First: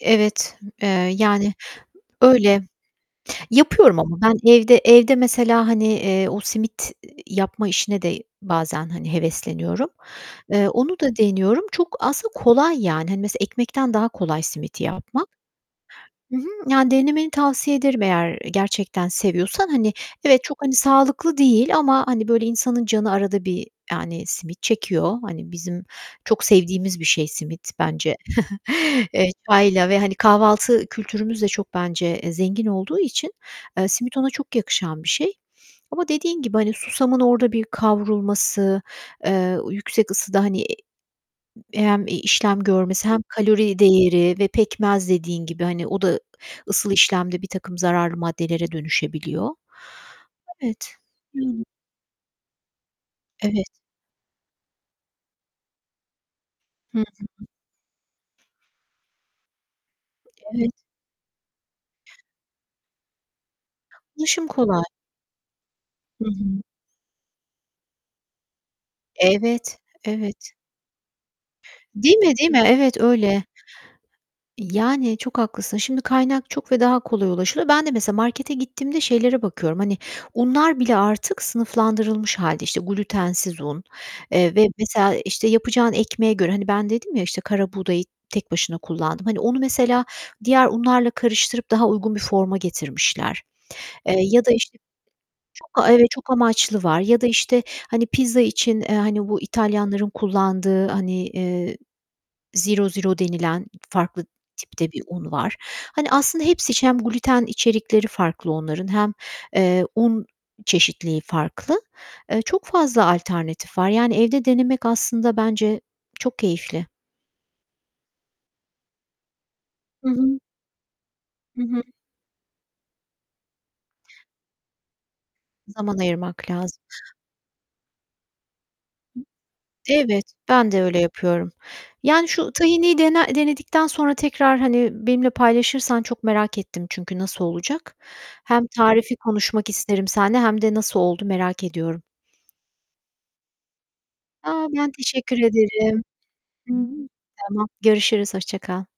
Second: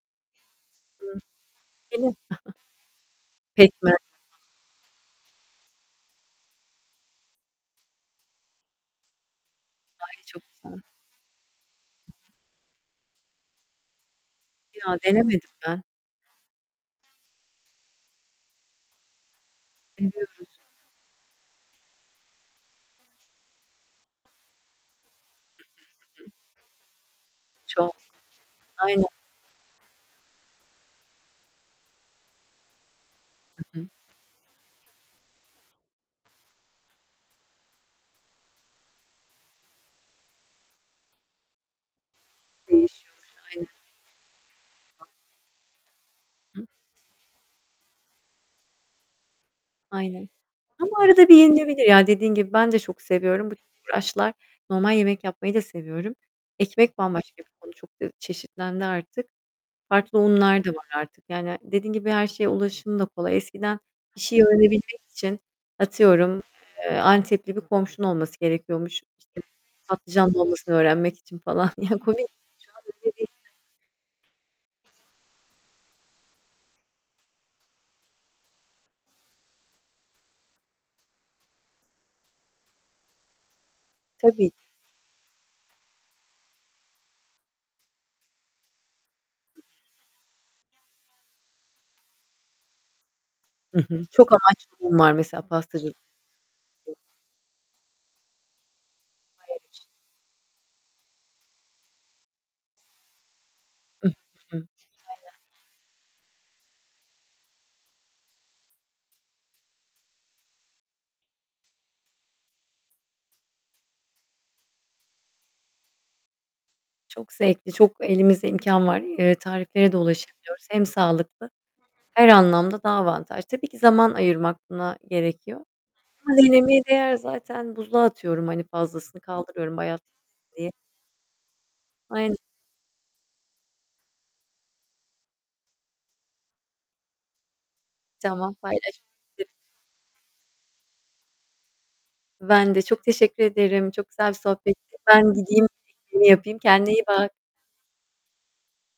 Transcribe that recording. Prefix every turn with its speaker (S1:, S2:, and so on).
S1: Evet, eee,
S2: Hı.
S1: yani,
S2: Benim.
S1: öyle.
S2: Pekmez.
S1: Yapıyorum ama ben evde evde mesela, hani, eee, o simit, ııı, yapma işine de bazen, hani, hevesleniyorum.
S2: Ay, çok
S1: Eee,
S2: güzel!
S1: onu da deniyorum. Çok aslında, kolay, yani, hani, mesela, ekmekten daha kolay simit
S2: Ya,
S1: yapmak.
S2: denemedim ben.
S1: Hı hı. Yani denemeni tavsiye ederim eğer gerçekten seviyorsan. Hani, evet,
S2: Seviyoruz.
S1: çok, hani, sağlıklı değil ama, hani, böyle, insanın canı arada bir, yani, simit çekiyor. Hani, bizim çok sevdiğimiz bir şey simit
S2: Çok.
S1: bence.
S2: Aynen.
S1: Eee, çayla ve, hani, kahvaltı kültürümüz de çok bence, eee, zengin olduğu için,
S2: Hı hı.
S1: eee, simit ona çok yakışan bir şey ama dediğin gibi, hani, susamın orada bir kavrulması, eee, o yüksek ısıda, hani, hem, e, işlem görmesi hem
S2: Değişiyormuş, aynen.
S1: kalori değeri ve pekmez dediğin gibi, hani, o da, ııı,
S2: Hı.
S1: ısıl işlemde birtakım zararlı maddelere dönüşebiliyor.
S2: Aynen
S1: Evet.
S2: ama arada bir
S1: Hı hı.
S2: yenilebilir. Ya, dediğin gibi, ben de çok seviyorum. Bu
S1: Evet.
S2: uğraşlar normal yemek yapmayı da seviyorum. Ekmek
S1: Hı hı.
S2: bambaşka bir konu. Çok da çeşitlendi artık. Farklı unlar da
S1: Evet.
S2: var artık. Yani, ha dediğin gibi, her şeye ulaşım da kolay. Eskiden bir şeyi
S1: Ulaşım kolay.
S2: öğrenebilmek için
S1: Hı
S2: atıyorum,
S1: hı.
S2: eee, Antep'li bir komşun olması gerekiyormuş, işte,
S1: Evet.
S2: patlıcan
S1: Evet.
S2: dolmasını öğrenmek için falan. Ya, komik. Şu
S1: Değil
S2: an öyle değil.
S1: mi, değil mi? Evet, öyle. Yani, çok haklısın. Şimdi kaynak çok ve daha kolay ulaşılıyor. Ben de mesela markete gittiğimde şeylere bakıyorum, hani unlar bile artık sınıflandırılmış hâlde, işte, glutensiz un,
S2: Tabii.
S1: eee, ve, mesela, işte, yapacağın ekmeğe göre, hani, ben dedim ya, işte, karabuğdayı tek başına kullandım. Hani, onu, mesela, diğer unlarla karıştırıp daha uygun bir forma getirmişler,
S2: Hı hı.
S1: eee,
S2: Çok
S1: ya da,
S2: amaçlı
S1: işte,
S2: bunlar, mesela,
S1: çok, a
S2: pastacı
S1: Evet, çok amaçlı
S2: [unintelligible]
S1: var ya da, işte, hani, pizza için, eee, hani, bu
S2: [unintelligible]
S1: İtalyanların kullandığı, hani, eee, zero zero denilen farklı tipte bir un var.
S2: [unintelligible]
S1: Hani, aslında, hepsi için hem gluten içerikleri farklı onların hem, eee, un çeşitliliği farklı. Eee, çok fazla alternatif var, yani, evde denemek aslında, bence çok keyifli.
S2: Çok zevkli, çok elimizde imkân var. Iıı, tarifleri de
S1: Hı hı.
S2: ulaşabiliyoruz. Hem sağlıklı
S1: Hı hı.
S2: her anlamda daha avantaj. Tabii ki zaman ayırmak buna gerekiyor.
S1: Zaman ayırmak
S2: Denemeye
S1: lazım.
S2: değer, zaten buzluğa atıyorum, hani, fazlasını kaldırıyorum bayatlamasın
S1: Evet,
S2: diye.
S1: ben de öyle yapıyorum, yani,
S2: Aynen.
S1: şu tahinliyi dene denedikten sonra tekrar, hani, benimle paylaşırsan çok merak ettim çünkü nasıl olacak?
S2: Tamam.
S1: Hem
S2: Paylaş.
S1: tarifi
S2: [unintelligible]
S1: konuşmak isterim seninle hem de nasıl oldu merak ediyorum.
S2: Ben de çok teşekkür ederim. Çok güzel bir
S1: A!
S2: sohbetti.
S1: Ben
S2: Ben
S1: teşekkür
S2: gideyim
S1: ederim.
S2: [unintelligible] yapayım.
S1: Hı hı.
S2: Kendine iyi bak.
S1: Tamam. Görüşürüz. Hoşça kal.